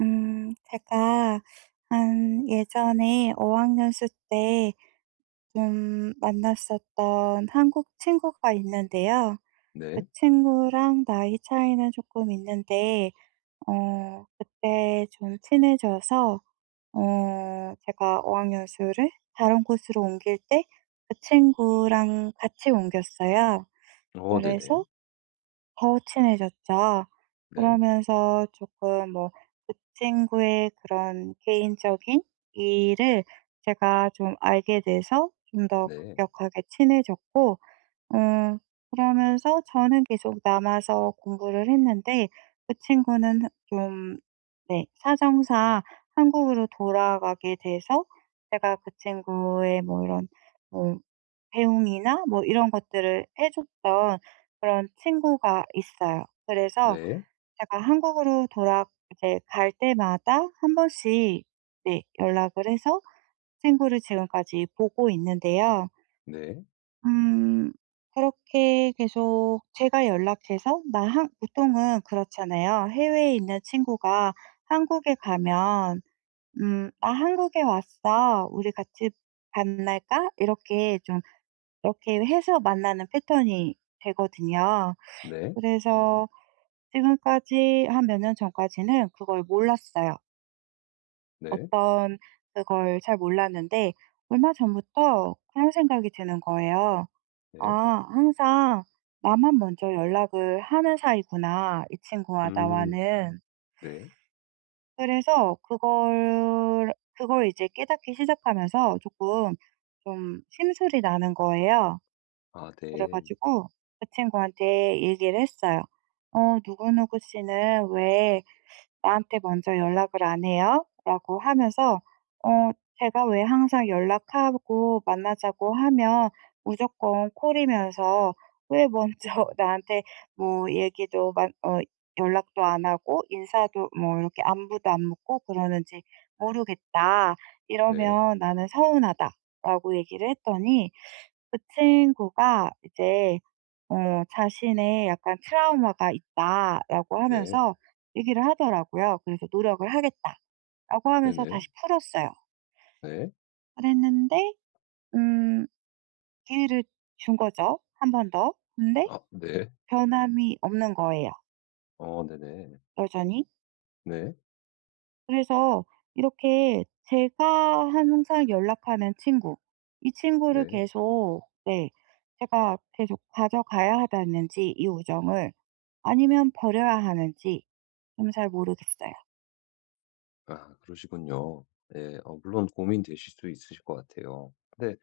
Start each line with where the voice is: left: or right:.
right: 제가 한 예전에 5학년수 때 좀 만났었던 한국 친구가 있는데요. 그
left: 네.
right: 친구랑 나이 차이는 조금 있는데, 그때 좀 친해져서, 제가 5학년수를 다른 곳으로 옮길 때 그 친구랑 같이 옮겼어요.
left: 어 네네.
right: 그래서 더 친해졌죠.
left: 네.
right: 그러면서 조금 뭐 그 친구의 그런 개인적인 일을 제가 좀 알게 돼서 좀 더
left: 네.
right: 급격하게 친해졌고 음 그러면서 저는 계속 남아서 공부를 했는데 그 친구는 좀 네 사정상 한국으로 돌아가게 돼서 제가 그 친구의 뭐 이런 뭐 배웅이나 뭐 이런 것들을 해 줬던 그런 친구가 있어요. 그래서
left: 네.
right: 제가 한국으로 돌아 이제 갈 때마다 한 번씩 네 연락을 해서 친구를 지금까지 보고 있는데요.
left: 네.
right: 음 그렇게 계속 제가 연락해서 나 한 보통은 그렇잖아요. 해외에 있는 친구가 한국에 가면 "나 한국에 왔어. 우리 같이 만날까?" 이렇게 좀 이렇게 해서 만나는 패턴이 되거든요.
left: 네.
right: 그래서 지금까지 한 몇 년 전까지는 그걸 몰랐어요.
left: 네.
right: 어떤 그걸 잘 몰랐는데 얼마 전부터 그런 생각이 드는 거예요.
left: 네.
right: '아 항상 나만 먼저 연락을 하는 사이구나, 이 친구와
left: 음.
right: 나와는.'
left: 네.
right: 그래서 그걸 이제 깨닫기 시작하면서 조금 좀 심술이 나는 거예요.
left: 아
right: 그래
left: 네.
right: 가지고 그 친구한테 얘기를 했어요. "어 누구누구 씨는 왜 나한테 먼저 연락을 안 해요?" 라고 하면서 어 제가 왜 항상 연락하고 만나자고 하면 무조건 콜이면서 왜 먼저 나한테 뭐 얘기도 만 어 연락도 안 하고 인사도 뭐 이렇게 안부도 안 묻고 그러는지 모르겠다.
left: 네.
right: 이러면 나는 서운하다."라고 얘기를 했더니 그 친구가 이제 어 자신의 약간 "트라우마가 있다."라고
left: 네.
right: 하면서 얘기를 하더라고요. 그래서 "노력을 하겠다."라고 하면서
left: 네네.
right: 다시 풀었어요.
left: 네.
right: 그랬는데 음 기회를 준 거죠, 한 번 더. 근데
left: 아 네.
right: 변함이 없는 거예요,
left: 어 네네.
right: 여전히.
left: 네.
right: 그래서 이렇게 제가 항상 연락하는 친구, 이 친구를
left: 네.
right: 계속 네 제가 계속 가져가야 하다는지 이 우정을 아니면 버려야 하는지 좀 잘 모르겠어요.
left: 아 그러시군요. 네 물론 고민되실 수 있으실 것 같아요. 근데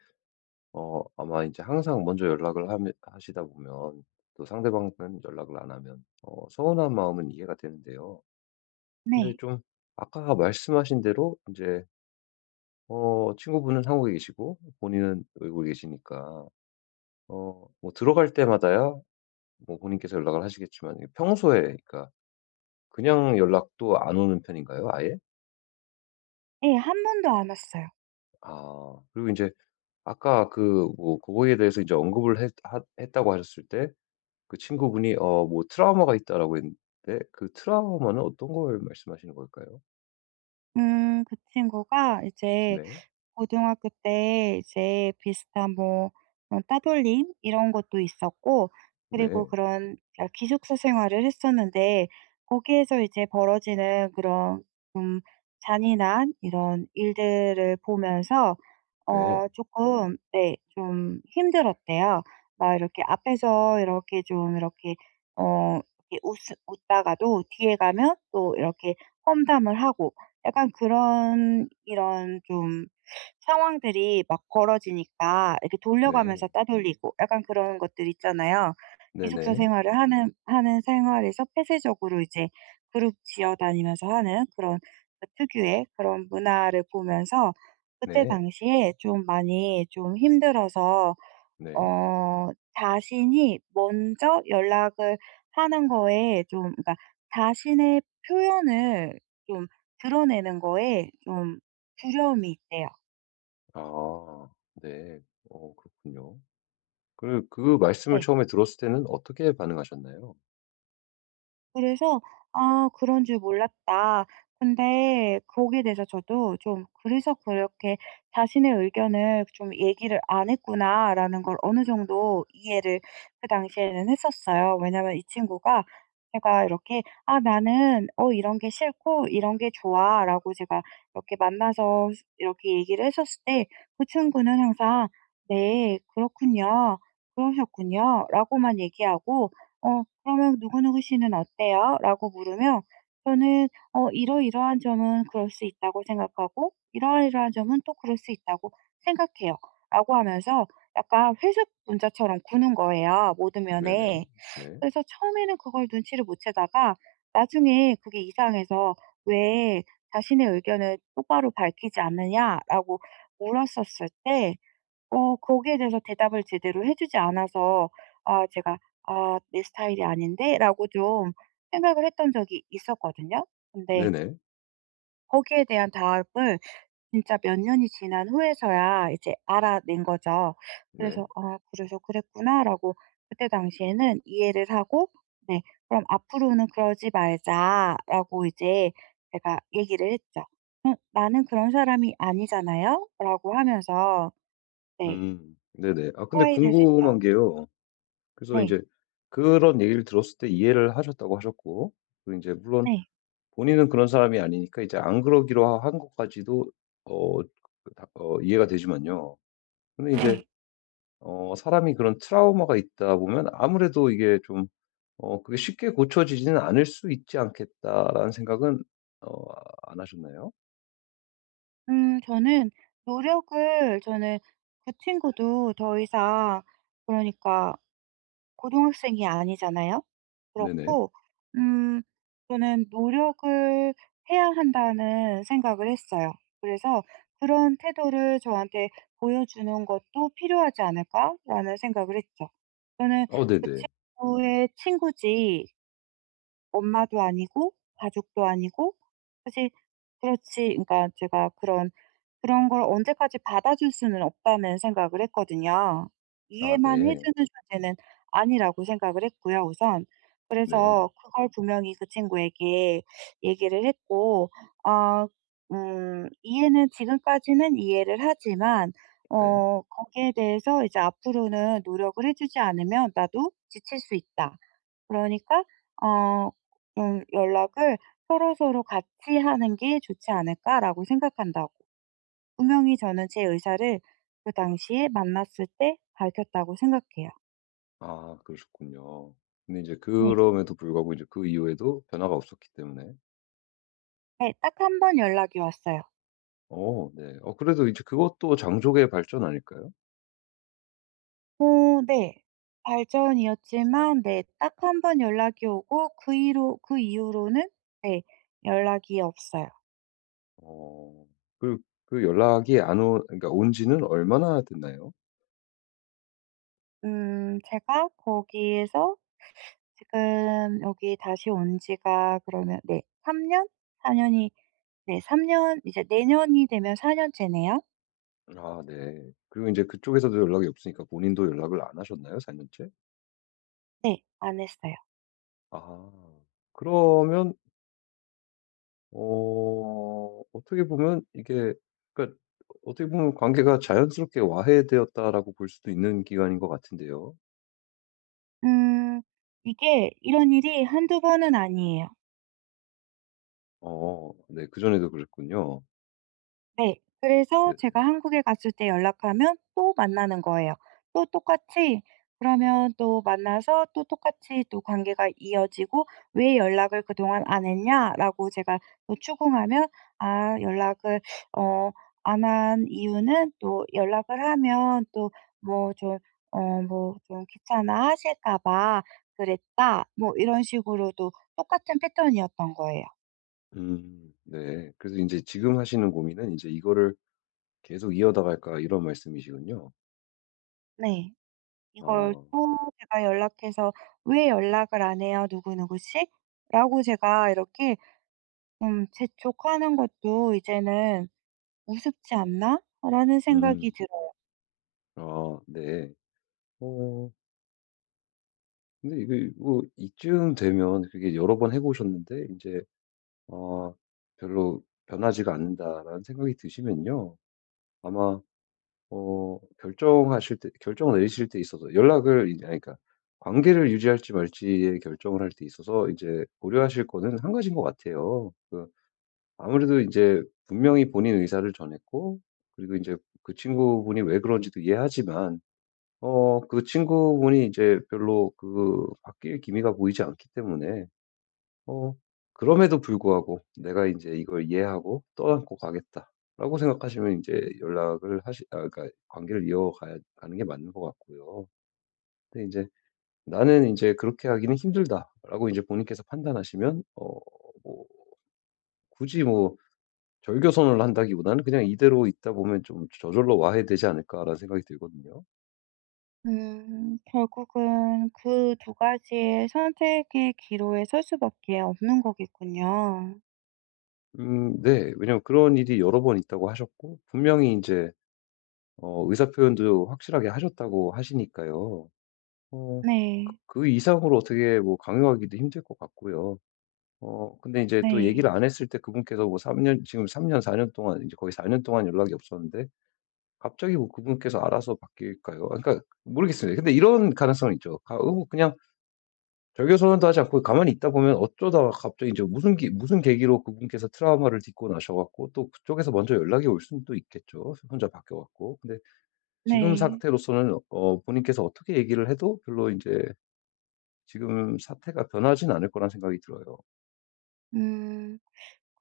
left: 아마 이제 항상 먼저 연락을 하 하시다 보면 또 상대방은 연락을 안 하면 서운한 마음은 이해가 되는데요. 근데
right: 네.
left: 좀 아까 말씀하신 대로 이제 친구분은 한국에 계시고 본인은 외국에 계시니까 뭐 들어갈 때마다야 뭐 본인께서 연락을 하시겠지만 평소에 그러니까 그냥 연락도 안 오는 편인가요 아예?
right: 예 한 번도 안 왔어요.
left: 아 그리고 이제 아까 그 뭐 그거에 대해서 이제 언급을 했 하 했다고 하셨을 때 그 친구분이 뭐 트라우마가 있다라고 했는데 그 트라우마는 어떤 걸 말씀하시는 걸까요?
right: 그 친구가 이제
left: 네.
right: 고등학교 때 이제 비슷한 뭐 그런 따돌림 이런 것도 있었고 그리고
left: 네.
right: 그런 기숙사 생활을 했었는데 거기에서 이제 벌어지는 그런 좀 잔인한 이런 일들을 보면서
left: 네.
right: 조금 네 좀 힘들었대요. 막 이렇게 앞에서 이렇게 좀 이렇게 어 이렇게 웃 웃다가도 뒤에 가면 또 이렇게 험담을 하고 약간 그런 이런 좀 상황들이 막 벌어지니까 이렇게
left: 네.
right: 돌려가면서 따돌리고 약간 그런 것들 있잖아요.
left: 네 네.
right: 기숙사
left: 네.
right: 생활을 하는 생활에서 폐쇄적으로 이제 그룹 지어 다니면서 하는 그런 그 특유의 그런 문화를 보면서 그때
left: 네.
right: 당시에 좀 많이 좀 힘들어서
left: 네.
right: 어 자신이 먼저 연락을 하는 거에 좀 그러니까 자신의 표현을 좀 드러내는 거에 좀 두려움이 있대요.
left: 아 네. 그렇군요. 그 말씀을
right: 네.
left: 처음에 들었을 때는 어떻게 반응하셨나요?
right: 그래서 '아 그런 줄 몰랐다.' 근데 거기에 대해서 저도 좀 '그래서 그렇게 자신의 의견을 좀 얘기를 안 했구나.'라는 걸 어느 정도 이해를 그 당시에는 했었어요. 왜냐면 이 친구가 제가 이렇게 "아 나는 어 이런 게 싫고 이런 게 좋아."라고 제가 이렇게 만나서 이렇게 얘기를 했었을 때 그 친구는 항상 "네. 그렇군요. 그러셨군요."라고만 얘기하고 그러면 "누구누구 씨는 어때요?" 라고 물으면 저는 "어 이러이러한 점은 그럴 수 있다고 생각하고 이러이러한 점은 또 그럴 수 있다고 생각해요."라고 하면서 약간 회색 문자처럼 구는 거예요 모든
left: 네네.
right: 면에.
left: 네.
right: 그래서 처음에는 그걸 눈치를 못 채다가 나중에 그게 이상해서 왜 자신의 의견을 똑바로 밝히지 않느냐라고 물었었을 때 거기에 대해서 대답을 제대로 해 주지 않아서 제가 '아 내 스타일이 아닌데.'라고 좀 생각을 했던 적이 있었거든요. 근데
left: 네네.
right: 거기에 대한 답을 진짜 몇 년이 지난 후에서야 이제 알아낸 거죠.
left: 네.
right: 그래서 '아 그래서 그랬구나.'라고 그때 당시에는 이해를 하고 네 "그럼 앞으로는 그러지 말자."라고 이제 제가 얘기를 했죠. 응, 나는 그런 사람이 아니잖아요."라고 하면서 네.
left: 음. 네네. 아 근데
right: 화해를 했죠.
left: 궁금한 게요. 그래서 이
right: 네.
left: 제 그런 얘기를 들었을 때 이해를 하셨다고 하셨고 그제 물론
right: 네.
left: 본인은 그런 사람이 아니니까 이제 안 그러기로 한 것까지도 어 그 다 이해가 되지만요. 근데 이제
right: 네.
left: 사람이 그런 트라우마가 있다 보면 아무래도 이게 좀 그게 쉽게 고쳐지지는 않을 수 있지 않겠다라는 생각은 어 안 하셨나요?
right: 저는 노력을 저는 그 친구도 더 이상 그러니까 고등학생이 아니잖아요.
left: 네네.
right: 그렇고 음 저는 '노력을 해야 한다.'는 생각을 했어요. 그래서 '그런 태도를 저한테 보여주는 것도 필요하지 않을까?'라는 생각을 했죠. 저는
left: 어
right: 그
left: 네네.
right: 친구의 친구지 엄마도 아니고 가족도 아니고 사실 그렇지 그러니까 제가 그런 걸 언제까지 받아줄 수는 없다는 생각을 했거든요.
left: 아
right: 이해만 해
left: 네.
right: 주는 존재는 아니라고 생각을 했고요 우선.
left: 네.
right: 그래서 그걸 분명히 그 친구에게 얘기를 했고 어 이해는 지금까지는 이해를 하지만
left: 네.
right: 거기에 대해서 이제 "앞으로는 노력을 해 주지 않으면 나도 지칠 수 있다." 그러니까 어 연락을 서로서로 같이 하는 게 좋지 않을까라고 생각한다고. 분명히 저는 제 의사를 그 당시에 만났을 때 밝혔다고 생각해요.
left: 아 그러셨군요. 근데 이제
right: 네.
left: 그럼에도 불구하고 이제 그 이후에도 변화가 없었기 때문에.
right: 네. 딱 한 번 연락이 왔어요.
left: 어 네. 그래도 이제 그것도 장족의 발전 아닐까요?
right: 어 네. 발전이었지만 네 딱 한 번 연락이 오고 그 이로 그 이후로는 네 연락이 없어요.
left: 어. 그 그 연락이 안 온 그러니까 온 지는 얼마나 됐나요?
right: 제가 거기에서 지금 여기 다시 온 지가 그러면 네 3년? 4년이 네 3년 이제 내년이 되면 4년째네요.
left: 아 네. 그리고 이제 그쪽에서도 연락이 없으니까 본인도 연락을 안 하셨나요? 4 년째?
right: 네. 안 했어요.
left: 아. 그러면 어떻게 보면 이게 그러니까 어떻게 보면 관계가 자연스럽게 와해되었다라고 볼 수도 있는 기간인 것 같은데요.
right: 음 이게 이런 일이 한두 번은 아니에요.
left: 어 네 그전에도 그랬군요.
right: 네. 그래서
left: 네.
right: 제가 한국에 갔을 때 연락하면 또 만나는 거예요. 또 똑같이 그러면 또 만나서 또 똑같이 또 관계가 이어지고 "왜 연락을 그동안 안 했냐?"라고 제가 또 추궁하면 "아 연락을 어 안한 이유는 또 연락을 하면 또 뭐 좀 뭐 좀 귀찮아하실까 봐 그랬다." 뭐 이런 식으로 또 똑같은 패턴이었던 거예요.
left: 네. 그래서 이제 지금 하시는 고민은 이제 '이거를 계속 이어나갈까.' 이런 말씀이시군요.
right: 네. 이걸
left: 아
right: 또 제가 연락해서 "왜 연락을 안 해요? 누구누구 씨?" 라고 제가 이렇게 좀 재촉하는 것도 '이제는 우습지 않나?'라는 생각이
left: 음.
right: 들어요.
left: 아 네. 어 근데 이게 뭐 이쯤 되면 그게 여러 번 해 보셨는데 이제 어 '별로 변하지가 않는다.'라는 생각이 드시면요. 아마 결정하실 때 결정을 내리실 때 있어서 연락을 이제 아니 그러니까 관계를 유지할지 말지의 결정을 할 때 있어서 이제 고려하실 거는 한 가지인 것 같아요. 그 아무래도 이제 분명히 본인 의사를 전했고 그리고 이제 그 친구분이 왜 그런지도 이해하지만 그 친구분이 이제 별로 그 바뀔 기미가 보이지 않기 때문에 어 그럼에도 불구하고 '내가 이제 이걸 이해하고 떠안고 가겠다.'라고 생각하시면 이제 연락을 하시 아 그러니까 관계를 이어가는 게 맞는 것 같고요. 근데 이제 '나는 이제 그렇게 하기는 힘들다.'라고 이제 본인께서 판단하시면 뭐 굳이 뭐 절교 선언을 한다기보다는 '그냥 이대로 있다 보면 좀 저절로 와해 되지 않을까.'라는 생각이 들거든요.
right: 결국은 그 두 가지의 선택의 기로에 설 수밖에 없는 거겠군요.
left: 네. 왜냐면 그런 일이 여러 번 있다고 하셨고 분명히 이제 의사 표현도 확실하게 하셨다고 하시니까요. 어 그
right: 네.
left: 그 이상으로 어떻게 뭐 강요하기도 힘들 것 같고요. 근데 이제 또
right: 네.
left: 얘기를 안 했을 때 그분께서 뭐 3년 지금 3년 4년 동안 이제 거의 4 년 동안 연락이 없었는데 갑자기 뭐 그분께서 알아서 바뀔까요? 아 그러니까 모르겠습니다. 근데 이런 가능성은 있죠. 가 어 뭐 그냥 절교 선언도 하지 않고 가만히 있다 보면 어쩌다가 갑자기 이제 무슨 기 무슨 계기로 그분께서 트라우마를 딛고 나셔 갖고 또 그쪽에서 먼저 연락이 올 수는 또 있겠죠, 혼자 바뀌어 갖고. 근데 지금
right: 네.
left: 상태로서는 본인께서 어떻게 얘기를 해도 별로 이제 지금 사태가 변하진 않을 거란 생각이 들어요.
right: 음.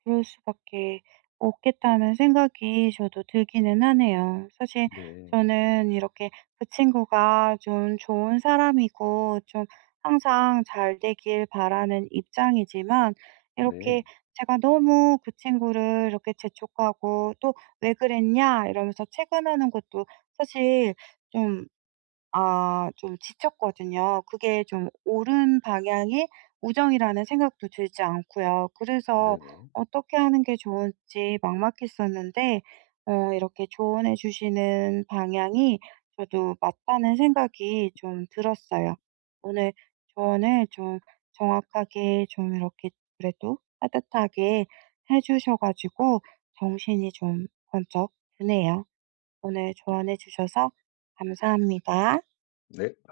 right: 그럴 수밖에 없겠다는 생각이 저도 들기는 하네요. 사실
left: 네.
right: 저는 이렇게 그 친구가 좀 좋은 사람이고 좀 항상 잘 되길 바라는 입장이지만 이렇게
left: 네.
right: 제가 너무 그 친구를 이렇게 재촉하고 또 "왜 그랬냐?" 이러면서 채근하는 것도 사실 좀 좀 지쳤거든요. 그게 좀 옳은 방향의 우정이라는 생각도 들지 않고요. 그래서
left: 네네.
right: 어떻게 하는 게 좋을지 막막했었는데 이렇게 조언해 주시는 방향이 저도 맞다는 생각이 좀 들었어요. 오늘 조언을 좀 정확하게 좀 이렇게 그래도 따뜻하게 해 주셔 가지고 정신이 좀 번쩍 드네요. 오늘 조언해 주셔서 감사합니다.
left: 네.